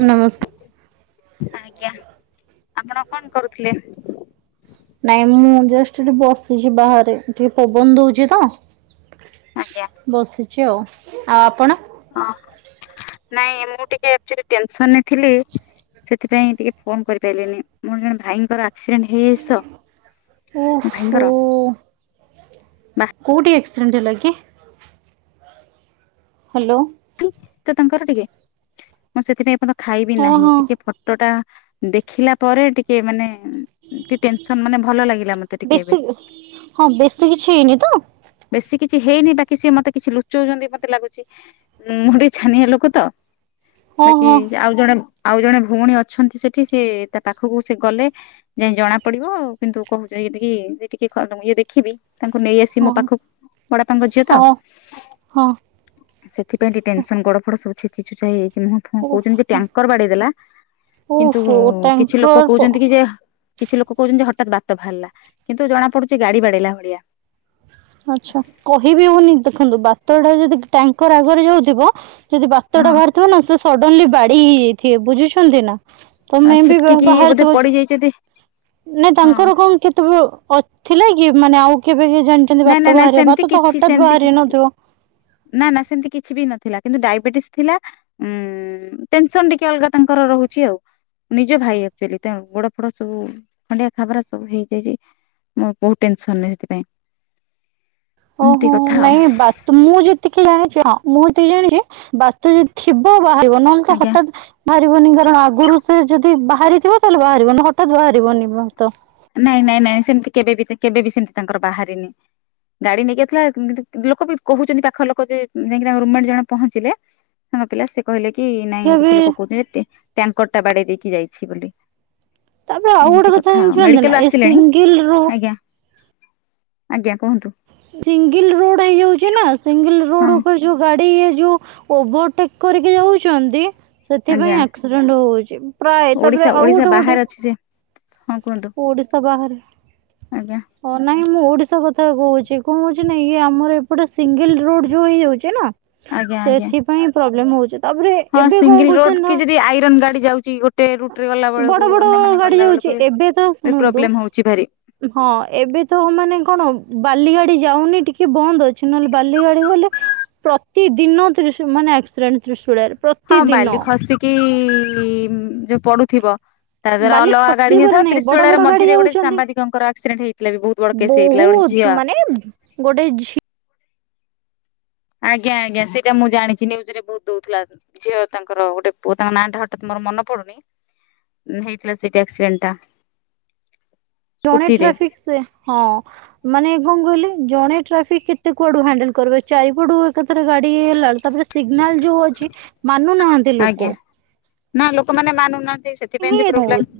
ନମସ୍କାର ଆଜ୍ଞା ଆପଣ କଣ କରୁଥିଲେ? ନାଇଁ ମୁଁ ଜଷ୍ଟ ଏଠି ବସିଛି ବାହାରେ ଟିକେ ପବନ ଦଉଛି ତ। ଆଜ୍ଞା ବସିଛି ଆଉ, ଆଉ ଆପଣ? ହଁ ନାଇଁ ମୁଁ ଟିକେ ଏକ୍ଚୁଲି ଟେନସନ୍ ନେ ଥିଲି। ସେଥିପାଇଁ ଟିକେ ଫୋନ୍ କରିପାଇଲିନି। ମୋର ଜଣେ ଭାଇଙ୍କର ଆକ୍ସିଡେଣ୍ଟ ହେ ହିସ ଓହୋ ଭାଇଙ୍କର। ବାହାତ କୋଉଠି ଏକ୍ସିଡେଣ୍ଟ ହେଲା କି? ହ୍ୟାଲୋ। [unintelligible] ତ ତାଙ୍କର ଟିକେ ମୁଁ ସେଥିପାଇଁ ଏପନ୍ତ ଖାଇବି ହଁ ନାହିଁ। ହଁ ଟିକେ ଫ ଟୋ ଟା ଦେଖିଲା ପରେ ଟିକେ ମାନେ ଟିକେ ଟେନସନ୍ ମାନେ ଭଲ ଲାଗିଲା ମୋ ବେଶୀ ହଁ ବେଶୀ କିଛି ହେଇନି ତ? ବେଶୀ କିଛି ହେଇନି ବାକି ସିଏ ମୋତେ କିଛି ଲୁଚଉଚନ୍ତି ମୋତେ ଲାଗୁଛି। ଉଁ, ମୁଁ ଟିକେ ଛାନିଆ ଲୋକ ତ, ହଁ ବାକି ହଁ ସେ ଆଉ ଜଣେ ଆଉ ଜଣେ ଭଉଣୀ ଅଛନ୍ତି ସେଠି ସେ ତା ପାଖକୁ ସେ ଗଲେ। ଯାଇ ଜଣା ପଡିବ କିନ୍ତୁ କହୁଛ ଏତିକି ଯେ ଟିକେ ଖ-ଇଏ ଦେଖିବି ତାଙ୍କୁ ନେଇ ଆସି ମୋ ପାଖ ହଁ ବଡାପାଙ୍କ ଝିଅ ତ ହଁ ହଁ ସେଥି ପାଇଁ ଟିକେ ଟେନସନ୍ ଗୋଡ଼ ଫୋଡ଼ ସବୁ ଛେଚି ଛୁଚା ହେଇଯାଇଛି ମୁହଁ ହଁ ଓହୋ କହୁଚନ ଯେ ଟ୍ୟାଙ୍କର ବାଡେଇ ଦେଲା କିନ୍ତୁ ଓହୋ ଉ, କିଛି ଲୋକ ଟ୍ୟାଙ୍କର କହୁଛନ୍ତି କି ଯେ କିଛି ଲୋକ କହୁଛନ୍ତି ଯେ ହଠାତ୍ ବାତ ବାହାରିଲା କିନ୍ତୁ ଜଣା ପଡୁଚି ଗାଡି ବାଡେଇଲା ଭଳିଆ। ଆଛା କହିବି ହଉନି ଦେଖନ୍ତୁ ବାତ ଟା ଯଦି ଟ୍ୟାଙ୍କର ଆଗରେ ଯାଉଥିବ ଯଦି ବାତଟା ହଁ ବାହାରିଥିବ ନା ସେ ସଡନଲି ବାଡେଇ ହେଇଯାଇଥିବେ ବୁଝୁଛନ୍ତି ନା? ତ ମେ ବି ବା- ଛିଟକିକି ବାହାରି ବୋଧେ ଥିବ ପଡି ଛ- ଯାଇଛନ୍ତି ନାଇଁ ହଁ ତାଙ୍କର କଣ କେତେ ବେଳୁ ଅ ଥିଲା କି ମାନେ ଆଉ କେବେ କେ ଜାଣିଚନ୍ତି ନାଇଁ ନାଇଁ ବାତ ନାଇଁ ବାହାରିବା ସେମିତି ବାତ ତ କିଛି ହଠାତ୍ ବାହାରି ନ ସେମିତି ଥିବ? ନା ନା ସେମତି କିଛି ବି ନ ଥିଲା କିନ୍ତୁ ଡାଇବେଟିସ୍ ଥିଲା। ଉଁ, ଟେନସନ୍ ଟିକେ ଅଲଗା ତାଙ୍କର ରହୁଛି ଆଉ। ନିଜ ଭାଇ ଏକ୍ଚୁଲି ତା ଗୋଡ ଫୋଡ ସବୁ ଖଣ୍ଡିଆ ଖାବରା ସବୁ ହେଇଯାଇଛି। ମୁଁ ବହୁତ ଟେନସନ୍ ନେ ସେଥିପାଇଁ। ଓ ଏମିତି ହୋ, କଥା ଆଉ ନାହି ବା ତ ମୁଁ ଯେତିକି ଜାଣିଛି ହଁ ମୁଁ ଯେତିକି ଜାଣିଚି ବାତ ଯଦି ଥିବ ବାହାରିବ। ନହେଲେ ତ ଆଜ୍ଞା ହଠାତ୍ ବାହାରିବନି କାରଣ ଆଗୁରୁ ସେ ଯଦି ବାହାରିଥିବ ତାହେଲେ ବାହାରିବ ନ ହଠାତ୍ ବାହାରିବନି ବାତ। ନାଇଁ ନାଇଁ ନାଇଁ ସେମିତି କେବେବି ତେ- କେବେବି ସେମିତି ତାଙ୍କର ବାହାରିନି। ଗାଡି ନେଇକି ଆଇଥିଲା ଉଁ, କିନ୍ତୁ କି- ଲୋକ ବି କହୁଚନ୍ତି ପାଖ ଲୋକ ଯେ ଉଁ, ଯାଇକି ତାଙ୍କ ରୁମମେଟ୍ ଜଣେ ପହଞ୍ଚିଲେ। ସାଙ୍ଗ ପିଲା ସେ କହିଲେ କି ନାଇଁ ତଥାପି କିଛି ଲୋକ କହୁଚନ୍ତି ଟେ- ଟ୍ୟାଙ୍କର ଟା ବାଡେଇ ଦେଇକି ଯାଇଛି ବୋଲି। ତାପରେ ଆଉ ଏମିତି ଗୋଟେ କଥା ଆଉ ଜାଣିଛନ୍ତି ନା ମେଡିକାଲରୁ ଏ ଆସିଲେଣି ସିଙ୍ଗଲ୍ ରୋ ଆଜ୍ଞା ଆଜ୍ଞା କୁହନ୍ତୁ। ସିଙ୍ଗିଲ୍ ରୋଡ ହେଇ ଯାଉଛି ନା ସିଙ୍ଗିଲ୍ ହଁ ରୋଡ ଉପରେ ଯୋଉ ଗାଡି ଇଏ ଯୋଉ ଓଭରଟେକ୍ କରିକି ଯାଉଛନ୍ତି। ସେଥିପାଇଁ ଆଜ୍ଞା ଆକ୍ସିଡେଣ୍ଟ ହଉଚି। ପ୍ରାୟ ତାପରେ ଓଡିଶା ଆଉ ଓଡିଶା ଗୋଟେ ବାହାରେ ଗୋଟେ ଅଛି ସେ ହଁ କୁହନ୍ତୁ ଓଡିଶା ବାହାରେ ଆଜ୍ଞା ହଁ ନାଇଁ ମୁଁ ଓଡିଶା କଥା କହୁଚି। ଯେ କୋଣାସି ନାଇ। ଇଏ ଆମର ଏପଟେ ସିଙ୍ଗିଲ୍ ରୋଡ ଯୋଉ ହେଇଯାଉଛି ନା ଆଜ୍ଞା ଆଜ୍ଞା। ସେଥି ପାଇଁ ପ୍ରବଲେମ୍ ହଉଚି। ତାପରେ ହଁ ଏବେ କଣ ସିଙ୍ଗଲ ରୋଡ କରୁଛନ୍ତି କି ନା ଯଦି ଆଇରନ୍ ଗାଡି ଯାଉଛି ଗୋଟେ ରୁଟ ରେ ଗଲା ବେଳକୁ ବଡ ବଡ ଅନ୍ୟମାନେ ଗାଡି ଗଲା ଯାଉ ବେଳକୁ ଚି ବି ଏବେ ତ ଶୁଣନ୍ତୁ ପ୍ରୋବ୍ଲେମ ହଉଛି ଭାରି ହଁ ଏବେ ତ ମାନେ କଣ ବାଲି ଗାଡି ଯାଉନି ଟିକେ ବନ୍ଦ ଅଛି। ନହେଲେ ବାଲି ଗାଡି ଗଲେ ପ୍ରତିଦିନ ତ୍ରିଶ ମାନେ ଆକ୍ସିଡେଣ୍ଟ ତ୍ରିଶୂଳିଆରେ। ହଁ ପ୍ରତିଦିନ ବାଲି ଖସିକି ଇ ଯୋଉ ପଡୁଥିବ। ତା ଧୀଏରେ ବାଲି ଅଲଗା ଗାଡି ଖସିବାର ହେଇଥାଉ। ନାହିଁ ବଡ଼ ତ୍ରିଶୁଳିଆରେ ବଡ଼ ଗାଡ଼ି ମଝିରେ ଗୋଟେ ସାମ୍ବାଦିକଙ୍କର ଆକ୍ସିଡେଣ୍ଟ ହେଇଥିଲା ବି ବହୁତ ବଡ଼ ବହୁତ୍ ମାନେ ଗୋଟେ ଝି ଆଜ୍ଞା ଆଜ୍ଞା ସେଇଟା ମୁଁ ଜାଣିଛି। ନ୍ୟୁଜରେ ବହୁତ ଦଉଥିଲା। ଝିଅ ତାଙ୍କର ଗୋଟେ ପୁଅ ତାଙ୍କ ନାଁ ଟା ହଠାତ୍ ମୋର ମନେ ପଡୁନି। ହେଇଥିଲା ସେଇଟି ଆକ୍ସିଡେଣ୍ଟ ଟା। ଜଣେ ସ୍କୁଟିରେ ଟ୍ରାଫିକ୍ ସେ, ହଁ। ମାନେ ଏ କଣ କହିଲେ। ଜଣେ ଟ୍ରାଫିକ୍ କେତେ କୁଆଡୁ ହ୍ୟାଣ୍ଡେଲ କରିବ ଚାରିପଟୁ ଏକାଥରେ ଗାଡି ହେଲା। ତାପରେ ସିଗ୍ନାଲ ଯୋଉ ଅଛି ମାନୁନାହାନ୍ତି ଲୋକ। ଆଜ୍ଞା ନା ଲୋକମାନେ ମାନୁନାହାନ୍ତି। ସେଥିପାଇଁ ହିଁ ଏମିତି ପ୍ରୋବ୍ଲେମ୍ ହଉଛି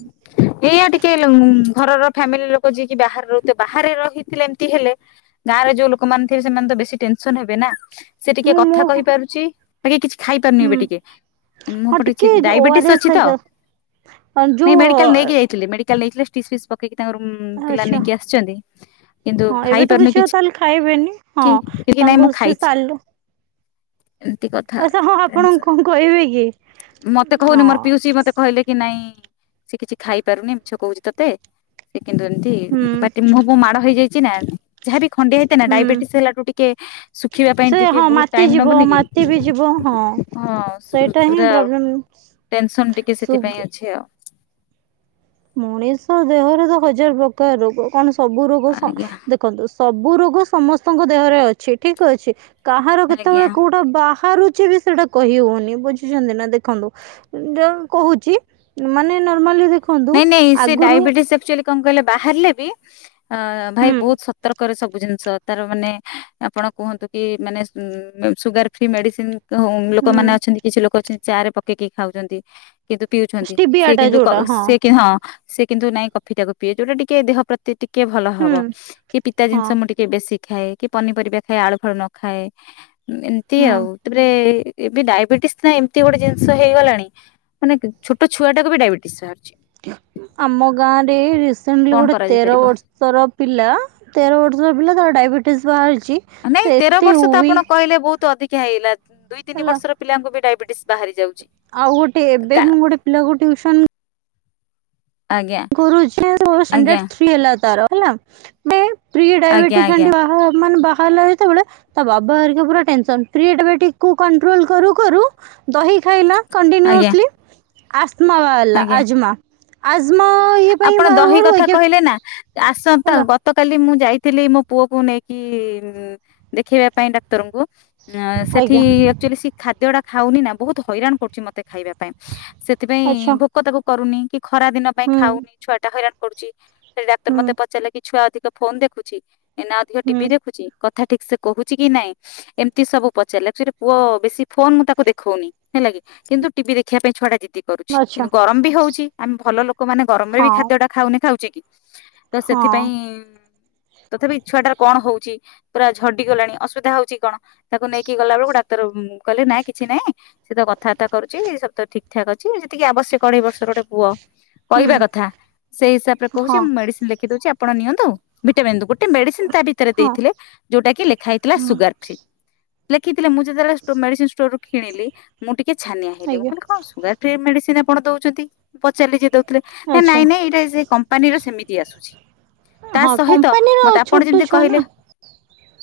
ଏଇଆ ଟିକେ ହେଲେ ଉଁ ଘରର ଫ୍ୟାମିଲି ଲୋକ ଯିଏକି ବାହାରେ ରହୁଥିବେ, ବାହାରେ ରହିଥିଲେ ଏମତି ହେଲେ ଗାଁରେ ଯୋଉ ଲୋକମାନେ ଥିବେ ସେମାନେ ତ ବେଶୀ ଟେନସନ ହେବେ ନାଁ। ସେ ମୁଁ ଟିକେ ମୋ କଥା କହି ପାରୁଚି। ବାକି କିଛି ଖାଇ ପାରୁନି ହୁଁ ଏବେ ଟିକେ। ମୁଁ ହଁ ଏପଟେ ଅଛି। ଟିକେ ଓ ଡାଇବେଟିସ୍ ଆର ଏସ୍ ଅଛି ତ ହେରିକା ଅ ନାଇଁ ଯୋଉ ମେଡିକାଲ ନେଇକି ଯାଇଥିଲି। ମେଡ଼ି କାଲି ନେଇଥିଲେ। ଷ୍ଟିସ ଫିସ୍ ପକେଇକି ତାଙ୍କର ଉଁ ପିଲା ଆଚ୍ଛା ନେଇକି ଆସିଛନ୍ତି। କିନ୍ତୁ ହଁ ଏବେ ତ ଖାଇପାରୁନି ଆଉ କିଛି। ତାହେଲେ ଖାଇବେନି ହଁ କି କିକି ନାଇଁ ତାଙ୍କୁ ମୁଁ ସେ ଖାଇଛି। ସାଲ ଏମିତି କ ଆଚ୍ଛା ହଁ ହଁ ଆପଣଙ୍କୁ କଣ କହିବେ କି? ମୋତେ କହୁନି ହଁ ମୋର ପିଉସି ମୋତେ କହିଲେ କି ନାଇଁ ସେ କିଛି ଖାଇପାରୁନି। ମିଛ କହୁଛି ତତେ। ସେ କିନ୍ତୁ ଏମତି। ହୁଁ ପାଟି ମୁହଁକୁ ମାଡ ହେଇଯାଇଛି ନାଁ। ଯାହାବି ଖଣ୍ଡିଆ ହେଇଥାଏନା ହୁଁ ଡାଇବେଟିସ ହେଲାଠୁ ଟିକେ ଶୁଖିବା ପାଇଁ ସେ ଟିକେ ହଁ ବହୁତ ମାତି ଟାଇମ୍ ଯିବ ନବନି କି? ମାତି ବି ଯିବ ହଁ ହଁ। ସେଇଟା ହିଁ ଦୁସୁୁରା ଆଉ ପ୍ରୋବ୍ଲେମ୍ ଟେନସନ ଟିକେ ସୁଗ୍ ସେଥିପାଇଁ ଅଛି ଆଉ। ମଣିଷ ଦେହରେ ତ ହଜାର ପ୍ରକାର ରୋଗ। କଣ ସବୁ ରୋଗ ସ ଆଜ୍ଞା ଦେ ଦେଖୁ ସବୁ ରୋଗ ସମସ୍ତଙ୍କ ଦେହରେ ଅଛି ଠିକ୍ ଅଛି। କାହାର ଆଜ୍ଞା କେତେବେଳେ କୋଉ ଟା ବାହାରୁଛି ବି ସେଇଟା କହି ହଉନି। ବୁଝୁଛନ୍ତି ନା ଦେଖନ୍ତୁ। ଯଉ କହୁଛି ମାନେ ନର୍ମାଲି ଦେଖନ୍ତୁ। ନାଇଁ ନାଇଁ ସେ ଆଗରୁ ଡାଇବେଟିସ ଆକଚ୍ୟାଲି କଣ କହିଲେ ବାହାରିଲେ ବି ଅ ଭାଇ ହୁଁ ବହୁତ ସତର୍କରେ ସବୁ ଜିନିଷ ତାର ମାନେ ଆପଣ କୁହନ୍ତୁ କି ମାନେ ସୁଗାର ଫ୍ରି ମେଡିସିନ ହୁଁ ଲୋକମାନେ ଅଛନ୍ତି। କିଛି ଲୋକ ଅଛନ୍ତି। ଚା ରେ ପକେଇକି ଖାଉଛନ୍ତି। କିନ୍ତୁ ପିଉଛନ୍ତି। ଷ୍ଟିବିଆ ସେ ଟା କିନ୍ତୁ କ ଯୋଉଟା ସେ ହଁ ସେ କିନ୍ତୁ ନାଇଁ କଫି ଟାକୁ ପିଏ। ଯୋଉଟା ଟିକେ ଦେହ ପ୍ରତି ଟିକେ ଭଲ ହୁଁ ହବ। କି ପିତା ହଁ ଜିନିଷ ମୁଁ ଟି କିଏ ବେଶି ଖାଏ। କି ପନିପରିବା ଖାଏ ଆଳୁ ଫଳ ନ ଖାଏ। ଏମିତି ହୁଁ ଆଉ। ତାପରେ ଏବେ ଡାଇବେଟିସ ନା ଏମିତି ଗୋଟେ ଜିନିଷ ହେଇଗଲାଣି। ମାନେ ଛୋଟ ଛୁଆଟାକୁ ବି ଡାଇବେଟିସ୍ ବାହାରୁଚି। ଆମ ଗାଁରେ ରିସେଣ୍ଟଲି କଣ ଗୋଟେ କରାଯାଇ ତେର ପାରିବ ବର୍ ର୍ଷର ପିଲା ତେର ବର୍ଷର ପିଲା ତାର ଡାଇବେଟିସ୍ ବାହାରିଚି। ନାଇଁ ତେର ବର୍ଷ ତ ଆପଣ କହିଲେ ବହୁତୁ ଅଧିକା ହେଇଗଲା, ଦୁଇ ତିନି ହେଲା ବର୍ଷର ପିଲାଙ୍କୁ ବି ଡାଇବେଟିସ୍ ବାହାରି ଯାଉଚି। ଆଉ ଗୋଟେ ଏବେ ମୁଁ ଗୋଟେ ପିଲାକୁ ଟିଉସନ୍ ଆଜ୍ଞା କରୁଚି, ଆଜ୍ଞା ଷ୍ଟାଣ୍ଡାର୍ଡ ଥ୍ରୀ ହେଲା ତାର ହେଲା। [unintelligible] ପ୍ରି ଆଜ୍ଞା ଆଜ୍ଞା [unintelligible] ବାହା ମାନେ [unintelligible] ତେବେଳେ ତା ବାବା ହେରିକା ପୁରା ଟେନ୍ସନ୍, ପ୍ରୀ ଡାଇବେଟିକ୍ କୁ କଣ୍ଟ୍ରୋଲ୍ କରୁ-କରୁ ଦହି ଖାଇଲା ଆଜ୍ଞା କଣ୍ଟିନିଓସ୍ଲି ଆସ୍ମା ବାହାରିଲା ଆଜ୍ଞା। ଆଜ୍ମା। ଆଜ୍ମା ଆପଣ ଦହି କଥା କହିଲେ ନା, ଆସନ୍ତା ଗ ହେଲା ଗତକାଲି ମୁଁ ଯାଇଥିଲି ମୋ ପୁଅକୁୁ ନେଇକି ଦେଖେଇବା ପାଇଁ ଡାକ୍ତରଙ୍କୁ। ସେଠି ଆଜ୍ଞା ଆକ୍ଚୁଅଲି ଖାଦ୍ୟ ଟା ଖାଉନି ନା ବହୁତ୍ ହଇରାଣ କରୁଚି ମତେ ଖାଇବାକୁ। ସେଥିପାଇଁ ଆଚ୍ଛା ଭୋକ ତାକୁ କରୁନି କି ଖରା ଦିନ ପାଇଁ ହୁଁ ଖାଉନି ଛୁଆ ଟା ହଇରାଣ କରୁଚି। ସେଇ ଡାକ୍ତର ହୁଁ ମତେ ପଚାରିଲେ କି ଛୁଆ ଅଧିକ ଫୋନ୍ ଦେଖୁଛି, ଏ ନା ଅଧିକ ଟିଭିି ହୁଁ ଦେଖୁଛି କଥା ଠିକ୍ସେ କହୁଚି କି ନାଇଁ ଏମ୍ତି ସବୁ ପଚାରିଲେ ଆକଚୁଆଲି ପୁଅ ବେଶୀ ଫୋନ୍ ମୁଁ ତାକୁ ଦେଖୋଉନି ହେଲା କି। କିନ୍ତୁ ଟିଭି ଦେଖିବା ପାଇଁ ଛୁଡା ଜିଦି କରୁଛି, ଆଚ୍ଛା କିନ୍ତୁ ଗରମ୍ ବି ହଉଛି ଆମେ ଭଲ ଲୋକମାନେ ଗରମ୍ ରେ ବି ହଁ ଖାଦ୍ୟ ଟା ଖାଉନେ ଖାଉଚେ କି ତ ହଁ ସେଥିପାଇଁ ତଥାପି ଛୁଆଟାର କଣ ହଉଚି ପୁରା ଝଡିଗଲାଣି ଅସୁବିଧା ହଉଚି କଣ ତାକୁ ନେଇକି ଗଲା ବେଳୁକୁ ଡାକ୍ତର କହିଲେ ନାଇଁ କିଛି ନାହିଁ ସେ ତ କଥାବାର୍ତା କରୁଚି ସବୁ ତ ଠିକ୍ ଠାକ୍ ଅଛି, ମୁଁ ଯେତିକି ଆବଶ୍ୟକ ଅଢେଇ ବର୍ଷର ଗୋଟେ ପୁଅ ହୁଁ କହିବା କଥା ସେଇ ହିସାବରେ କହୁଚି, ହଁ ମୁଁ ମେଡିସିନ୍ ଲେଖିଦଉଚି ଆପଣ ନିଅନ୍ତୁ। ଭିଟାମନ୍ ଗୋଟେ ମେଡିସିନ୍ ତା ଭିତେରେ ହଁ ଦେଇଥିଲେ ଯୋଉଟା କି ଲେଖା ହେଇଥିଲା ହଁ ସୁଗାର୍ ଫ୍ରି। ଲେଖିଥିଲେ ମୁଁ ଯେତେବେଳେ ଷ୍ଟୋ ମେଡିସିନ୍ ଷ୍ଟୋର୍ ରୁ କିଣିଲି ମୁଁ ଟିକେ ଛାନିଆ ହେଲି, ମୁଁ ଆଜ୍ଞା କହିଲି କଣ ସୁଗାର୍ ଫ୍ରି ମେଡିସିନି ଆପଣ ଦଉଚନ୍ତି, ପଚାରିଲି ଯିଏ ଦଉ ଥିଲେ, ଏ ଆଚ୍ଛା ନାଇଁ-ନାଇଁ ଏଇଟା ସେ କମ୍ପାନୀର ସେମିତି ଆସୁଛି। ତା ହଁ ସହିତ କମ୍ପାନୀର ମତେ ଆପଣ ଛୋଟ ଯେମ୍ତି ଛୁଆ ନା କହିଲେ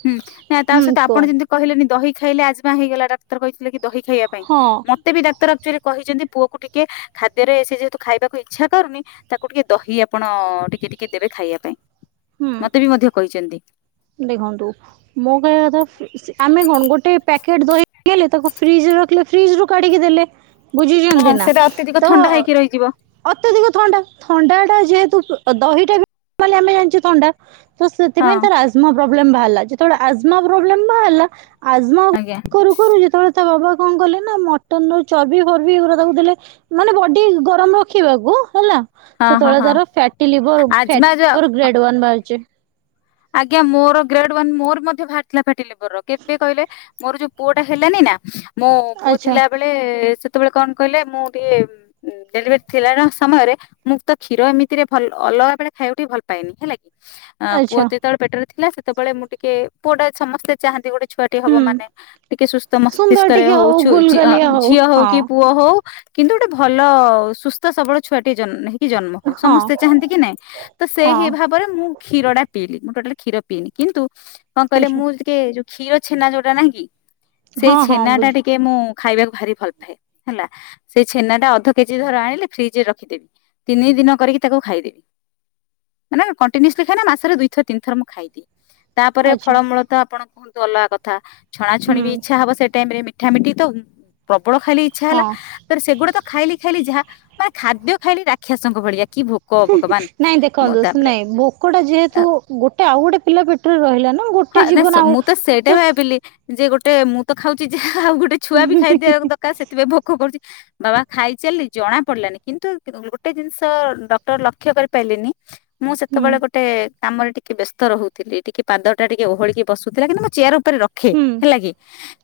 ହୁଁ ନା ତା ହୁଁ ସହିତ ଆପଣ କୁହନ୍ତୁ ଯେମ୍ତି କହିଲେନି ଦହି ଖାଇଲେ ଆଜ୍ମା ହେଇଗଲା, ଡାକ୍ତର କହିଥିଲେ କି ଦହି ଖାଇଆ ପାଇଁ, ହଁ ମତେ ବି ଡାକ୍ତର୍ ଆକଚୁଅଲି କହିଚନ୍ତି ପୁଅକୁ ଟିକେ ଖାଦ୍ୟରେ ସେ ଯେହେତୁ ଖାଇବା ଇଛା କରୁନି ତାକୁ ଟିକେ ଦହି ଆପଣ ଟିକେ-ଟିକେ ଦେବେ ଖାଇଆ ପାଇଁ। ହୁଁ ମତେ ବି ମଧ୍ୟ କହିଚନ୍ତି। ଦେଖନ୍ତୁ ମୋ କହିଆ କଥା ଆମେ କଣ ଗୋଟେ ପ୍ୟାକେଟ୍ ଦହି [unintelligible] ତାକୁ ଫ୍ରିଜରେ ରଖିଲେ ଫ୍ରିଜ୍ ରୁ କାଢିକି ଦେଲେ, ହଁ ବୁଝିଛନ୍ତି ନା ସେଇଟା ଅତ୍ୟଧିକ ତ ଥଣ୍ଡା ହେଇକି ରହିଯିବ ଅତ୍ୟଧିକ ଥଣ୍ଡା, ଥଣ୍ଡାଟା ଯେହେତୁ ଦହିଟା ବି ମାନେ ଆମେ ଜାଣିଚେ ଥଣ୍ଡା। ତ ହଁ ସେଥିପାଇଁ ତାର ଆଜ୍ମା ପ୍ରୋବ୍ଲେମ୍ ବାହାରିଲା, ଯେତବଳେ ଆଜ୍ମା ପ୍ରୋବ୍ଲେମ୍ ବାହାରିଲା ଆଜ୍ମା ଆଜ୍ଞା। କରୁ-କରୁ ଯେତବଳେ ତା ବାବା କଣ କଲେ ନା ମଟନ୍ ର ଚର୍ବି ଫର୍ବି ଏଗୁରା ତାକୁ ଦେଲେ। ମାନେ ବଡି ଗରମ୍ ରଖିବାକୁ ହେଲା ହଁ ହଁ ସେତବଳେ ହଁ ତାର ଫ୍ୟାଟି ଲଭର୍ ଆଜମା ଯୋଉ [unintelligible] ଗ୍ରେଡ୍ ୱନ୍ ବାହାରିଚି। ଆଜ୍ଞା ମୋର ଗ୍ରେଡ୍ ୱାନ୍ ମୋର ବି ମଧ୍ୟ ବାହାରି ଥିଲା ଫ୍ୟାଟି ଲିଭର କେବେ କହିଲେ ମୋର ଯୋଉ ପୁଅଟା ହେଲାନି ନା, ମୋ ପୁଅ ଆଚ୍ଛା ଥିଲାବେଳେ ସେତେବେଳେ କଣ କହିଲେ, ମୁଁ ଟିକେ ଡେଲିଭରି ଥିଲା ସମୟରେ ମୁଁ ତ କ୍ଷୀର ଏମିତିରେ ଭଲ ଅଲଗା ବେଳେ ଖାଇକୁ ଟିକି ଭଲ ପାଏନି, ହେଲା କି? ପୁଅ ଆଚ୍ଛା ଯେତେବେଳେ ପେଟରେ ଥିଲା, ସେତେବେଳେ ମୁଁ ଟିକେ ପୁଅ ଟା ସମସ୍ତେ ଚାହାନ୍ତି ଗୋଟେ ଛୁଆଟି ହବ ହୁଁ ମାନେ ଟିକେ ସୁସ୍ଥ ସୁନ୍ଦର ମସ୍ତିଷ୍କରେ ଟିକେ ହଉ। ଛୁ ଝି ଅଁ ଗୁଲଗାଲିଆ ଝିଅ ହଉ କି ହଁ ପୁଅ ହଉ କିନ୍ତୁ ଗୋଟେ ଭଲ ସୁସ୍ଥ ସବଳ ଛୁଆଟି ଜ କି ଜନ୍ମ ହଉ ହଁ ସମସ୍ତେ ଚାହାନ୍ତି କି ନାଇଁ? ତ ସେଇ ହଁ ହଇ ଭାବରେ ମୁଁ କ୍ଷୀର ଟା ପିଇଲି, ମୁଁ ଟୋଟାଲ କ୍ଷୀର ପିଏନି। କିନ୍ତୁ କଣ କହିଲେ ଆଚ୍ଛା ମୁଁ ଟିକେ ଯୋଉ କ୍ଷୀର ଛେନା ଯୋଉଟା ନାଁହିଁ କି ସେଇ ହଁ ହଁ ଛେନା ଟା ବୁଝି ଟିକେ ମୁଁ ଖାଇବାକୁ ଭାରି ଭଲ ପାଏ। ହେଲା। ସେହି ଛେନା ଟା ଅଧ କେଜି ଧର ଆଣିଲେ ଫ୍ରିଜ ରେ ରଖିଦେବି। ତିନି ଦିନ କରିକି ତାକୁ ଖାଇଦେବି। ମାନେ କଣ୍ଟିନିଅସ ଖାଏନା ମାସରେ ଦୁ ଥର, ତିନିଥର ମୁଁ ଖାଇଦିଏ। ତାପରେ ଆଚ୍ଛା ଫଳମୂଳ ତ ଆପଣ କୁହନ୍ତୁ ଅଲଗା କଥା। ଛଣାଛଣି ହୁଁ ବି ଇଚ୍ଛା ହବ। ସେ ଟାଇମ ରେ ମିଠା ମିଠି ତ ପ୍ରବଳ ଖାଇଲି ଇଚ୍ଛା ହେଲା। ହଁ ତ ସେଗୁଡା ତ ଖାଇଲି ଖାଇଲି ଯାହା, ମାନେ ଖାଦ୍ୟ ଖାଇଲି ରାକ୍ଷୀସଙ୍କ ଭଳିଆ। କି ଭୋକ ହି ହିଁ ଭଗବାନ ନାଇଁ ମୁଁ ଦେଖନ୍ତୁ ତାପରେ ନାଇଁ ଭୋକଟା ଯେହେତୁ ଗୋ ଗୋଟେ ଆଉ ଗୋଟେ ପିଲା ପେଟ ରହିଲା ନା ହଁ ଗୋଟେ ନା ସ ଜୀବନ ଆଉ ମୁଁ ସେଇଟା ତ ଭାବିଲି ଯେ ଗୋଟେ ମୁଁ ତ ଖାଉଛି ଯାହା ଆଉ ଗୋଟେ ଛୁଆ ବି ଖାଇଦିଆ ଦରକାର ସେଥିପାଇଁ ଭୋକ କରୁଚି। ବାବା ଖାଇଚାଲିଚ ଜଣା ପଡିଲାନି, କିନ୍ତୁ ଗୋଟେ ଜିନିଷ ଡକ୍ଟର ଲକ୍ଷ୍ୟ କରିପାରିଲେନି ମୁଁ ହୁଁ ସେତେବେଳେ ଗୋଟେ କାମରେ ଟିକେ ବ୍ୟସ୍ତ ରହୁଥିଲି। ଟିକେ ପାଦ ଟା ଟିକେ ଓହଳିକି ବସୁଥିଲା। କିନ୍ତୁ ମୁଁ ଚେୟାର ଉପରେ ରଖେ, ହୁଁ ହେଲା କି?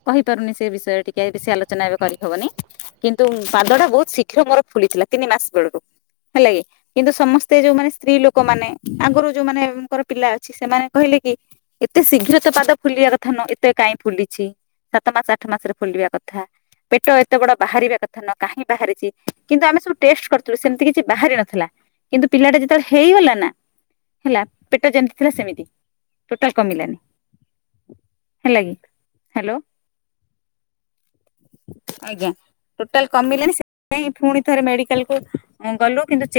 କହିପାରୁନି ସେ ବିଷୟରେ ଟିକେ ବେଶି ଆଲୋଚନା ଏବେ କରିହବନି। କିନ୍ତୁ ପାଦ ଟା ବହୁତ ଶୀଘ୍ର ମୋର ଫୁଲିଥିଲା ତିନି ମାସ ବେଳକୁ, ହେଲା କି? କିନ୍ତୁ ସମସ୍ତେ ଯୋଉମାନେ ସ୍ତ୍ରୀ ଲୋକ ମାନେ ଆଗରୁ ଯୋଉମାନେଙ୍କର ପିଲା ଅଛି ସେମାନେ କହିଲେ କି ଏତେ ଶୀଘ୍ର ତ ପାଦ ଫୁଲିବା କଥା ନୁହଁ। ଏତେ କାଇଁ ଫୁଲିଚି। ସାତ ମାସ ଆଠ ମାସରେ ଫୁଲିବା କଥା। ପେଟ ଏତେ ବଡ ବାହାରିବା କଥା ନୁହଁ, କାହିଁ ବାହାରିଚି। କିନ୍ତୁ ଆମେ ସବୁ ଟେଷ୍ଟ କରିଥିଲୁ ସେମିତି କିଛି ବାହାରି ନଥିଲା। କିନ୍ତୁ ପିଲାଟା ଯେତେବେଳେ ହେଇଗଲା ନା ହେଲା, ପେଟ ଯେମିତି ଥିଲା ସେମିତି। ଟୋଟାଲ କମିଲାନି, ହେଲା କିି? ହ୍ୟାଲୋ। [inaudible] ଆଜ୍ଞା। ଟୋଟାଲ କମିଲାନି ସେଥିପାଇଁ ପୁଣି ଥରେ ମେଡିକାଲକୁ ଗଲୁ। କିନ୍ତୁ ଚେ